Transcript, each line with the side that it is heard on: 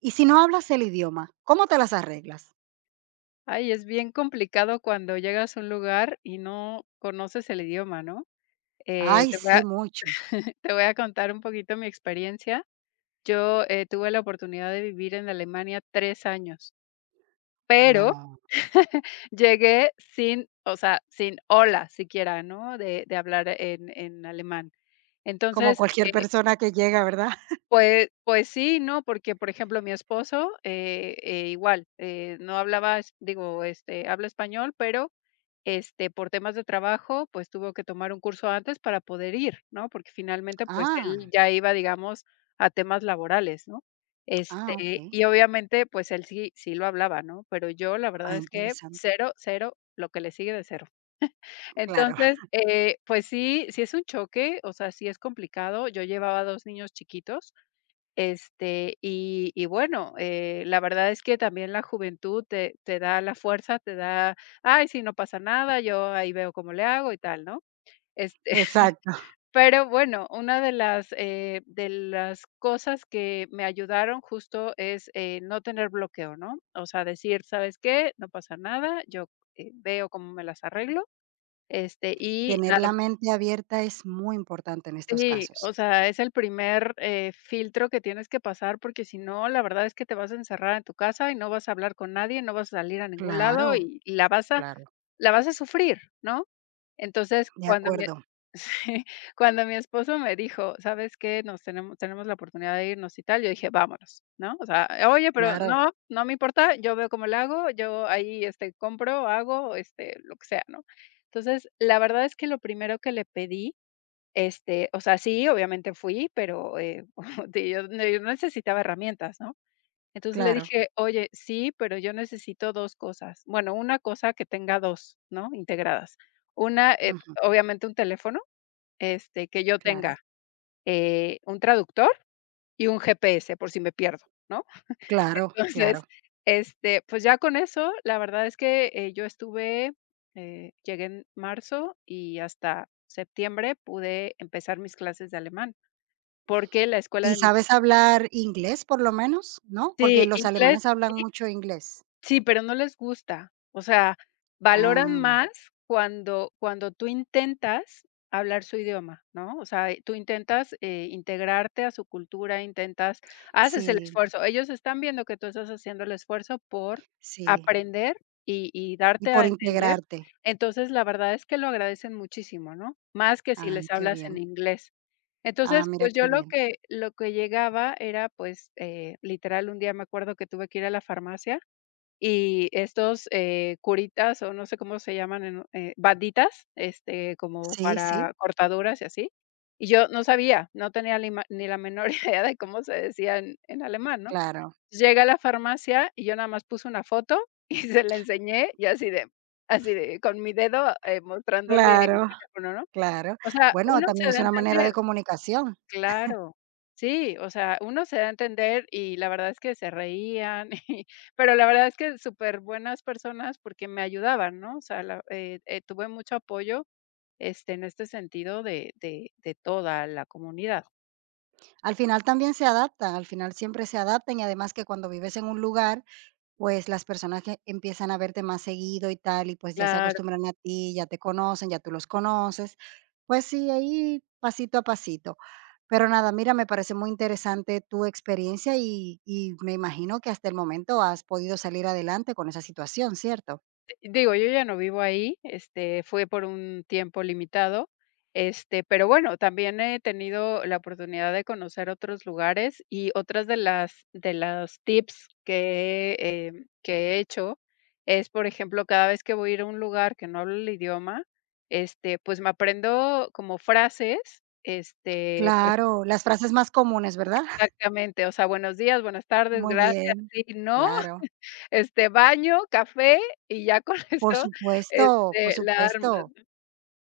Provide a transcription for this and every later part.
right: Y si no hablas el idioma, ¿cómo te las arreglas?
left: Ay, es bien complicado cuando llegas a un lugar y no conoces el idioma, ¿no?
right: Ay,
left: Te voy a
right: sí, mucho.
left: te voy a contar un poquito mi experiencia. Yo, tuve la oportunidad de vivir en Alemania 3 años, pero
right: No,
left: llegué sin, o sea, sin hola siquiera, ¿no? De hablar en alemán.
right: como
left: Entonces,
right: cualquier
left: eh
right: persona que llega, ¿verdad?
left: pues sí, no, porque, por ejemplo, mi esposo, igual, no hablaba, es digo, este, habla español, pero, este, por temas de trabajo, pues, tuvo que tomar un curso antes para poder ir, ¿no? Porque finalmente, pues,
right: Ah,
left: él ya iba, digamos, a temas laborales, ¿no?
right: ah,
left: Este,
right: okey.
left: y obviamente, pues, él sí lo hablaba, ¿no? Pero yo, la
right: Ah,
left: verdad es que
right: interesante.
left: cero, cero, lo que le sigue de cero.
right: Claro,
left: Entonces, pues sí, sí es un choque, o sea, sí es complicado. Yo llevaba 2 niños chiquitos. Este, y bueno, la verdad es que también la juventud te da la fuerza, te da: "Ay, si no pasa nada, yo ahí veo cómo le hago y tal", ¿no? Este,
right: exacto.
left: pero bueno, una de las cosas que me ayudaron justo es, no tener bloqueo, ¿no? O sea, decir: "¿Sabes qué? No pasa nada, yo, veo cómo me las arreglo", este, y
right: Tener
left: nada.
right: la mente abierta es muy importante en estos
left: Sí,
right: casos.
left: o sea, es el primer, filtro que tienes que pasar, porque si no, la verdad es que te vas a encerrar en tu casa y no vas a hablar con nadie, no vas a salir a ningún
right: Claro,
left: lado y la vas a
right: claro,
left: la vas a sufrir, ¿no? Entonces,
right: de
left: cuando mi
right: acuerdo.
left: sí, cuando mi esposo me dijo: "¿Sabes qué? Nos tenemos la oportunidad de irnos y tal", yo dije: "Vámonos", ¿no? O sea, oye, pero
right: Claro,
left: no, no me importa, yo veo cómo lo hago, yo ahí, este, compro, hago, este, lo que sea, ¿no? Entonces, la verdad es que lo primero que le pedí, este, o sea, sí, obviamente fui, pero, de yo necesitaba herramientas, ¿no? Entonces le
right: claro.
left: dije: "Oye, sí, pero yo necesito 2 cosas. Bueno, una cosa que tenga 2, ¿no? Integradas. Una,
right: Ujú,
left: obviamente un teléfono, este, que yo
right: claro,
left: tenga, un traductor y un GPS por si me pierdo, ¿no?"
right: claro, claro.
left: Entonces, este, pues ya con eso, la verdad es que, yo estuve, llegué en marzo y hasta septiembre pude empezar mis clases de alemán. Porque la escuela
right: ¿Y
left: de mis,
right: sabes hablar inglés, por lo menos? ¿No? Porque
left: sí,
right: los
left: inglés,
right: alemanes hablan
left: sí.
right: mucho inglés.
left: Sí, pero no les gusta. O sea, valoran
right: Ah,
left: más cuando tú intentas hablar su idioma, ¿no? O sea, tú intentas, integrarte a su cultura, intentas, haces el
right: sí,
left: esfuerzo. Ellos están viendo que tú estás haciendo el esfuerzo por
right: sí.
left: aprender y
right: Y
left: darte
right: por
left: a entender.
right: integrarte.
left: Entonces, la verdad es que lo agradecen muchísimo, ¿no? Más que si
right: Ah,
left: les
right: qué
left: hablas en
right: bien.
left: inglés.
right: Ah,
left: Entonces,
right: mira
left: pues,
right: qué
left: yo lo
right: bien.
left: que lo que llegaba era, pues, literal, un día me acuerdo que tuve que ir a la farmacia y estos, curitas, o no sé cómo se llaman en, banditas, este, como
right: Sí, sí,
left: para cortaduras y así. Y yo no sabía, no tenía la ima ni la menor idea de cómo se decía en alemán, ¿no?
right: claro,
left: Llegué a la farmacia y yo nada más puse una foto y se la enseñé, y así de con mi dedo, mostrándole el
right: claro,
left: teléfono, ¿no?
right: claro.
left: O sea,
right: Bueno,
left: uno
right: también
left: se da
right: es
left: a
right: una manera
left: entender.
right: de comunicación.
left: Claro. Sí, o sea, uno se da a entender y la verdad es que se reían, y pero la verdad es que súper buenas personas porque me ayudaban, ¿no? O sea, la, tuve mucho apoyo, este, en este sentido de de toda la comunidad.
right: Al final también se adaptan, al final siempre se adaptan y además que cuando vives en un lugar, pues las personas que empiezan a verte más seguido y tal, y pues ya se
left: Claro.
right: acostumbran a ti, ya te conocen, ya tú los conoces. Pues sí, ahí pasito a pasito. Pero nada, mira, me parece muy interesante tu experiencia y me imagino que hasta el momento has podido salir adelante con esa situación, ¿cierto?
left: Digo, yo ya no vivo ahí, este, fue por un tiempo limitado, este, pero bueno, también he tenido la oportunidad de conocer otros lugares y otras de las tips que he, que he hecho es, por ejemplo, cada vez que voy a ir a un lugar que no hablo el idioma, este, pues me aprendo como frases, este, por
right: Claro, las frases más comunes, ¿verdad?
left: exactamente, o sea, buenos días, buenas tardes,
right: Muy
left: gracias,
right: bien,
left: sí, no,
right: claro.
left: este, baño, café y ya con
right: Por
left: eso,
right: supuesto, por
left: este, la armas.
right: supuesto.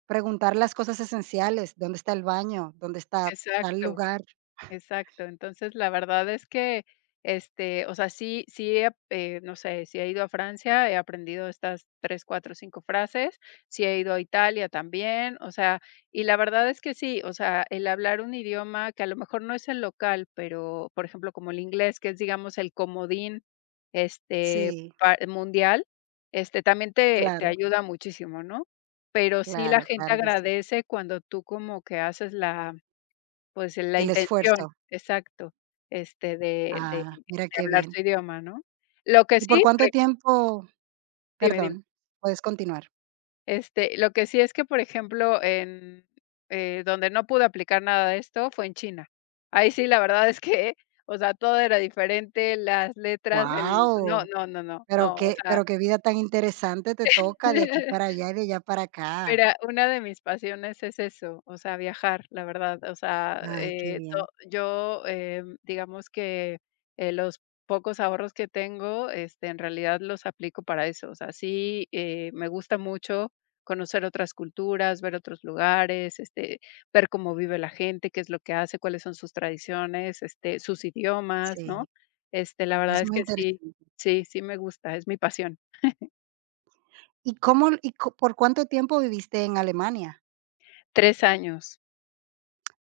right: Preguntar las cosas esenciales, ¿dónde está el baño? ¿Dónde está tal
left: Exacto.
right: lugar?
left: Exacto. Entonces, la verdad es que, este, o sea, sí he, no sé, si he ido a Francia, he aprendido estas 3 4 5 frases, sí he ido a Italia también, o sea, y la verdad es que sí, o sea, el hablar un idioma que a lo mejor no es el local, pero, por ejemplo, como el inglés, que es, digamos, el comodín, este,
right: Sí,
left: pa mundial, este, también te
right: claro,
left: ayuda muchísimo, ¿no? Pero sí la
right: claro,
left: gente
right: claro que sí.
left: agradece cuando tú como que haces la, pues, la
right: El
left: intención,
right: esfuerzo.
left: exacto, este, de de
right: Ah, mira
left: de
right: qué
left: hablar
right: bien.
left: su idioma, ¿no? Lo que
right: ¿Y por
left: sí,
right: cuánto
left: pre
right: tiempo?
left: dime, dime.
right: Perdón, puedes continuar.
left: Este, lo que sí es que, por ejemplo, en, donde no pude aplicar nada de esto fue en China. Ahí sí, la verdad es que, o sea, todo era diferente, las letras, el no,
right: Guau,
left: no, no, no,
right: pero
left: no, o
right: qué
left: sea.
right: pero qué vida tan interesante te toca de aquí para allá y de allá para acá.
left: Mira, una de mis pasiones es eso, o sea, viajar, la verdad. O sea,
right: Ay, qué bien.
left: to yo, digamos que, los pocos ahorros que tengo, este, en realidad los aplico para eso. O sea, sí, me gusta mucho conocer otras culturas, ver otros lugares, este, ver cómo vive la gente, qué es lo que hace, cuáles son sus tradiciones, este, sus idiomas, ¿no?
right: Sí,
left: Este, la
right: es
left: verdad es
right: muy
left: que sí,
right: interesante.
left: sí, sí me gusta, es mi pasión.
right: ¿Y cómo y co por cuánto tiempo viviste en Alemania?
left: 3 años.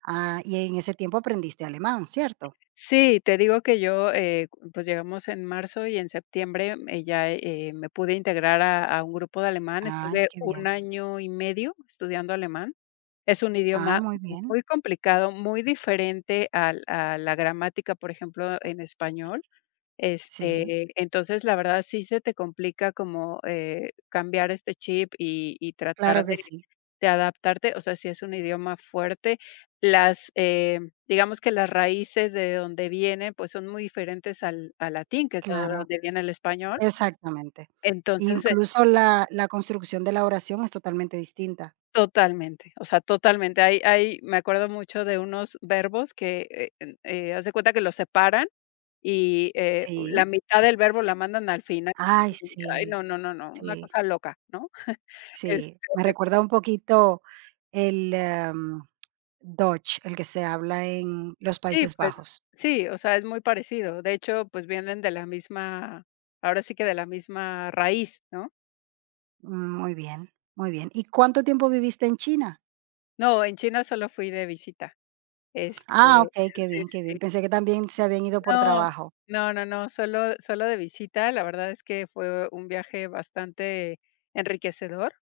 right: Ah, y en ese tiempo aprendiste alemán, ¿cierto?
left: Sí, te digo que yo, pues llegamos en marzo y en septiembre, ya, me pude integrar a un grupo de alemán.
right: Ay,
left: Estuve
right: qué
left: un
right: bien.
left: año y medio estudiando alemán. Es un
right: Ah,
left: idioma
right: muy bien.
left: muy complicado, muy diferente a la gramática, por ejemplo, en español.
right: Sí,
left: Este, entonces, la verdad sí se te complica como, cambiar este chip y
right: claro
left: tratar de
right: que sí,
left: adaptarte, o sea, si es un idioma fuerte. Las, digamos que las raíces de donde viene, pues, son muy diferentes al latín, que es de
right: claro,
left: donde viene el español.
right: exactamente.
left: Entonces,
right: Incluso la construcción de la oración es totalmente distinta.
left: totalmente, o sea, totalmente. Hay, me acuerdo mucho de unos verbos que, en haz de cuenta que los separan y, la
right: Sí.
left: mitad del verbo la mandan al final.
right: Ay,
left: Y, ay,
right: sí,
left: no, no, no, no,
right: sí,
left: una cosa loca, ¿no? Este,
right: sí. Me recuerda un poquito el, em, Dutch, el que se habla en los
left: sí,
right: Países
left: pues
right: Bajos.
left: sí, o sea, es muy parecido. De hecho, pues vienen de la misma, ahora sí que de la misma raíz, ¿no?
right: Mm, muy bien, muy bien. ¿Y cuánto tiempo viviste en China?
left: No, en China solo fui de visita.
right: Ah,
left: Este,
right: okey, qué
left: sí, sí,
right: bien, qué
left: sí.
right: bien. Pensé que también se habían ido por
left: No,
right: trabajo.
left: no, no, no, solo de visita, la verdad es que fue un viaje bastante enriquecedor,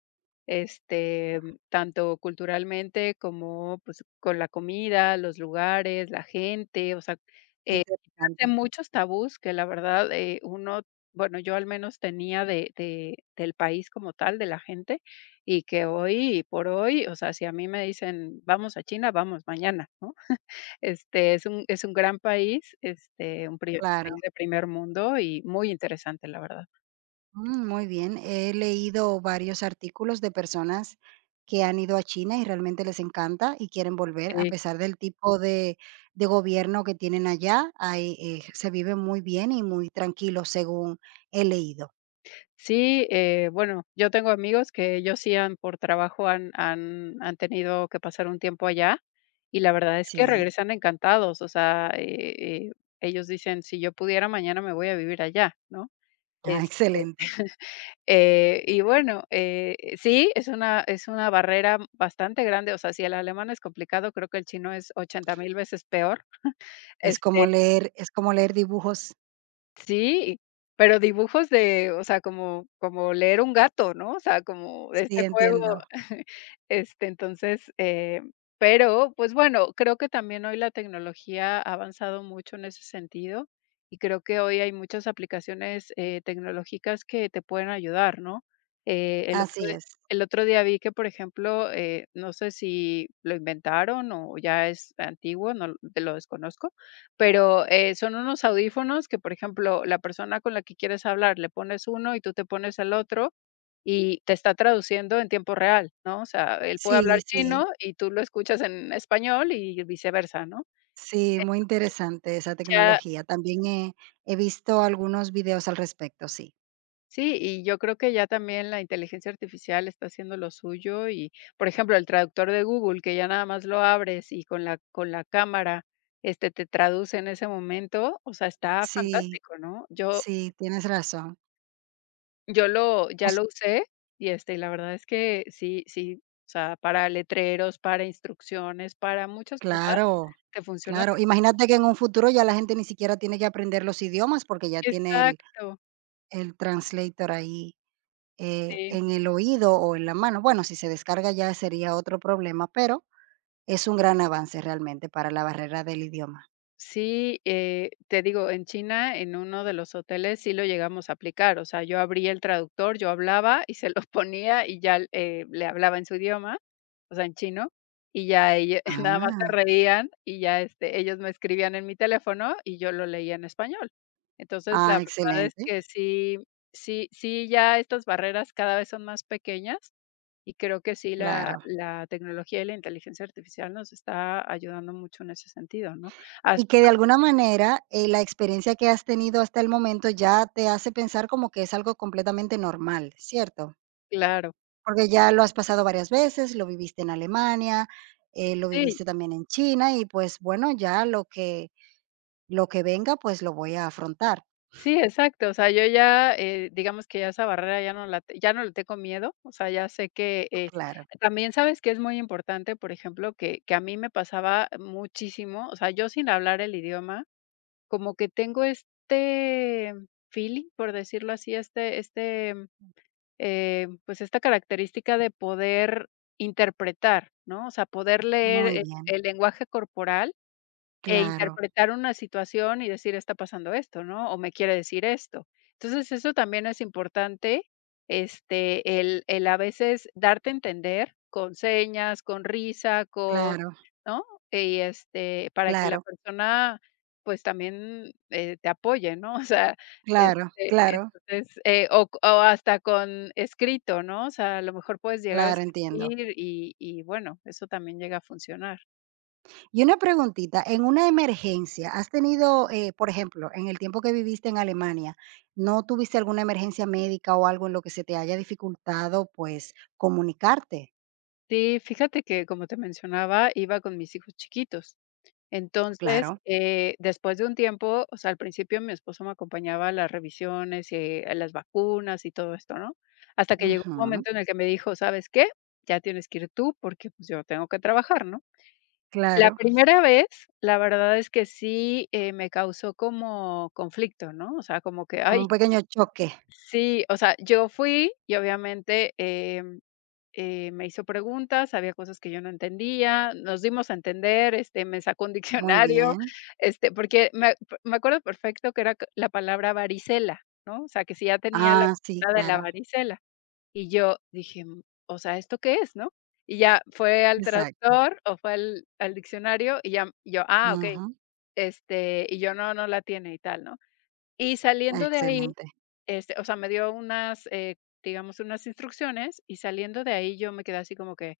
left: este, tanto culturalmente como, pues, con la comida, los lugares, la gente, o sea, eh,
right: Interesante,
left: hace muchos tabús que la verdad, uno, bueno, yo al menos tenía de del país como tal, de la gente, y que hoy por hoy, o sea, si a mí me dicen: "Vamos a China", vamos mañana, ¿no? Este, es un gran país, este, un pri país
right: claro.
left: de primer mundo y muy interesante, la verdad.
right: Mm, muy bien. He leído varios artículos de personas que han ido a China y realmente les encanta y quieren volver, a
left: Sí,
right: pesar del tipo de gobierno que tienen allá, hay, se vive muy bien y muy tranquilo, según he leído.
left: sí, bueno, yo tengo amigos que ellos sí, han por trabajo, han tenido que pasar un tiempo allá, y la verdad es que
right: Sí.
left: regresan encantados, o sea, ellos dicen: "Si yo pudiera, mañana me voy a vivir allá", ¿no?
right: Ah,
left: Este,
right: excelente.
left: y bueno, sí, es una barrera bastante grande, o sea, si el alemán es complicado, creo que el chino es 80,000 veces peor, este.
right: Es como leer dibujos.
left: Sí, pero dibujos de, o sea, como leer un gato, ¿no? O sea, como de
right: Sí,
left: este juego,
right: entiendo.
left: este, entonces, pero, pues, bueno, creo que también hoy la tecnología ha avanzado mucho en ese sentido, y creo que hoy hay muchas aplicaciones, tecnológicas que te pueden ayudar, ¿no? Eh, el otro
right: Así
left: di
right: es.
left: el otro día vi que, por ejemplo, no sé si lo inventaron o ya es antiguo, no lo desconozco, pero, son unos audífonos que, por ejemplo, la persona con la que quieres hablar, le pones uno y tú te pones el otro, y te está traduciendo en tiempo real, ¿no? O sea, él puede
right: Sí,
left: hablar
right: sí.
left: chino y tú lo escuchas en español y viceversa, ¿no?
right: Sí, muy interesante esa
left: Ya
right: tecnología. También he visto algunos videos al respecto, sí.
left: sí, y yo creo que ya también la inteligencia artificial está haciendo lo suyo y, por ejemplo, el traductor de Google, que ya nada más lo abres y con la cámara, este, te traduce en ese momento, o sea, está
right: Sí,
left: fantástico, ¿no? Yo.
right: sí, tienes razón.
left: Lo
right: O
left: ya
right: s
left: lo usé y, este, y la verdad es que sí, o sea, para letreros, para instrucciones, para muchas cosas,
right: Claro,
left: te funciona
right: claro.
left: per
right: Imagínate que en un futuro ya la gente ni siquiera tiene que aprender los idiomas, porque ya tiene el
left: Exacto,
right: el translator ahí,
left: sí.
right: en el oído o en la mano. Bueno, si se descarga ya sería otro problema, pero es un gran avance realmente para la barrera del idioma.
left: Sí, te digo, en China, en uno de los hoteles sí lo llegamos a aplicar. O sea, yo abría el traductor, yo hablaba y se lo ponía y ya, le hablaba en su idioma, o sea, en chino, y ya ella nada más se
right: Ah,
left: reían y ya, este, ellos me escribían en mi teléfono y yo lo leía en español. Entonces, la
right: ah,
left: verdad es
right: excelente,
left: que sí, sí, sí, ya estas barreras cada vez son más pequeñas y creo que sí la
right: claro.
left: la tecnología y la inteligencia artificial nos está ayudando mucho en ese sentido, ¿no? A.
right: Y que de alguna manera, la experiencia que has tenido hasta el momento ya te hace pensar como que es algo completamente normal, ¿cierto?
left: Claro.
right: Porque ya lo has pasado varias veces, lo viviste en Alemania, lo
left: Sí,
right: viviste también en China y pues bueno, ya lo que venga, pues lo voy a afrontar.
left: sí, exacto. O sea, yo ya, digamos que ya esa barrera ya no la te ya no le tengo miedo. O sea, ya sé que,
right: Claro,
left: también, ¿sabes que es muy importante? Por ejemplo, que a mí me pasaba muchísimo, o sea, yo sin hablar el idioma, como que tengo este feeling, por decirlo así, este, pues, esta característica de poder interpretar, ¿no? O sea, poder leer
right: muy
left: el
right: bien.
left: el lenguaje corporal. E
right: Claro,
left: interpretar una situación y decir: "Está pasando esto", ¿no? O me quiere decir esto. Entonces, eso también es importante, este, el a veces darte a entender con señas, con risa, con,
right: claro,
left: ¿no? Y, este, para que la
right: claro,
left: persona, pues, también, te apoye, ¿no? O sea,
right: claro,
left: este,
right: claro,
left: entonces, o hasta con escrito, ¿no? O sea, a lo mejor puedes llegar a
right: claro, entiendo.
left: escribir y bueno, eso también llega a funcionar.
right: Y una preguntita, en una emergencia, ¿has tenido, por ejemplo, en el tiempo que viviste en Alemania, no tuviste alguna emergencia médica o algo en lo que se te haya dificultado, pues, comunicarte?
left: Sí, fíjate que, como te mencionaba, iba con mis hijos chiquitos. Entonces,
right: Claro.
left: después de un tiempo, o sea, al principio mi esposo me acompañaba a las revisiones, a las vacunas y todo esto, ¿no? Hasta que llegó un
right: Ujú,
left: momento en el que me dijo: ¿sabes qué? Ya tienes que ir tú porque pues yo tengo que trabajar, ¿no? La
right: claro,
left: primera vez, la verdad es que sí, me causó como conflicto, ¿no? O sea, como que,
right: como
left: ay,
right: un pequeño choque.
left: sí. O sea, yo fui y obviamente me hizo preguntas, había cosas que yo no entendía, nos dimos a entender, este, me sacó un
right: Muy
left: diccionario,
right: bien.
left: este, porque me acuerdo perfecto que era c la palabra varicela, ¿no? O sea, que si ya tenía la
right: Ah, sí,
left: puntada en la
right: claro,
left: varicela. Y yo dije: "Mm, o sea, ¿esto qué es?", ¿no? Y ya fue al
right: exacto.
left: traductor o fue al diccionario y ya yo: "Ah, okey",
right: Ujú,
left: este, y yo: "No, no la tiene", y tal, ¿no? Y saliendo de ahí,
right: excelente,
left: este, o sea, me dio unas, digamos, unas instrucciones, y saliendo de ahí yo me quedé así como que: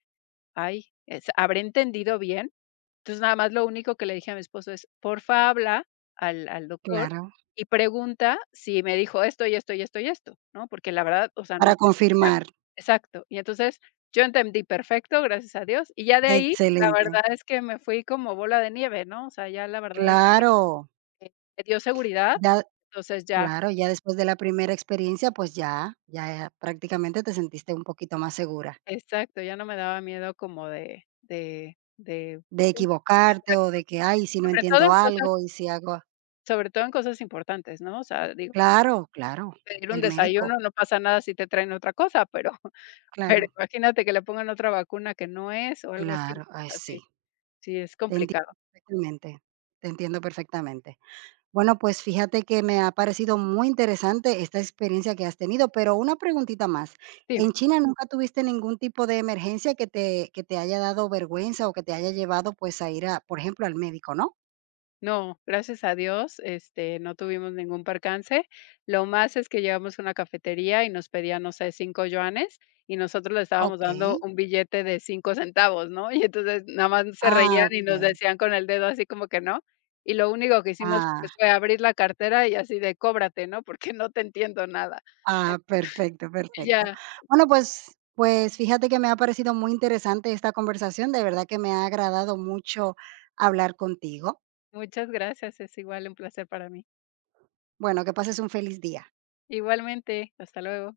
left: ay, es ¿habré entendido bien? Entonces, nada más lo único que le dije a mi esposo es: "Porfa, habla al doctor
right: claro.
left: y pregunta si me dijo esto, y esto, y esto, y esto", ¿no? Porque la verdad, o sea, no
right: Para
left: estoy segura.
right: confirmar,
left: Exacto. Y entonces, yo entendí perfecto, gracias a Dios, y ya de ahí, la
right: excelente.
left: verdad es que me fui como bola de nieve, ¿no? O sea, ya la verdad es-
right: Claro,
left: me dio seguridad,
right: ya
left: entonces ya
right: claro, ya después de la primera experiencia, pues ya ya prácticamente te sentiste un poquito más segura
left: exacto, ya no me daba miedo como de de de
right: de
left: de
right: equivocarte o de
left: exacto.
right: que: "Ay, si no
left: Sobre todo
right: entiendo
left: entonces.
right: algo? ¿Y si hago
left: Sobre todo en cosas importantes, ¿no? O sea, digo,
right: claro, claro,
left: pedir un
right: el médico,
left: desayuno no pasa nada si te traen otra cosa, pero pero
right: claro,
left: imagínate que le pongan otra vacuna que no es o algo así,
right: claro, ay,
left: así.
right: sí,
left: Sí, sí es
right: te
left: complicado.
right: entiendo perfectamente, te entiendo perfectamente. Bueno, pues fíjate que me ha parecido muy interesante esta experiencia que has tenido, pero una preguntita más,
left: Dime.
right: ¿en China nunca tuviste ningún tipo de emergencia que te haya dado vergüenza o que te haya llevado, pues, a ir a, por ejemplo, al médico, no?
left: No, gracias a Dios, este, no tuvimos ningún percance. Lo más es que llegamos a una cafetería y nos pedían, no sé, 5 yuanes, y nosotros le estábamos
right: Okey.
left: dando un billete de 5 centavos, ¿no? Y entonces nada más se
right: Ah,
left: reían y nos
right: okey.
left: decían con el dedo así como que no. Y lo único que hicimos, pues,
right: Ah,
left: fue abrir la cartera y así de cóbrate, ¿no? Porque no te entiendo nada. Eh,
right: ah, perfecto, perfecto.
left: ya,
right: Bueno, pues fíjate que me ha parecido muy interesante esta conversación, de verdad que me ha agradado mucho hablar contigo.
left: muchas gracias, es igual un placer para mí.
right: Bueno, que pases un feliz día.
left: Igualmente, hasta luego.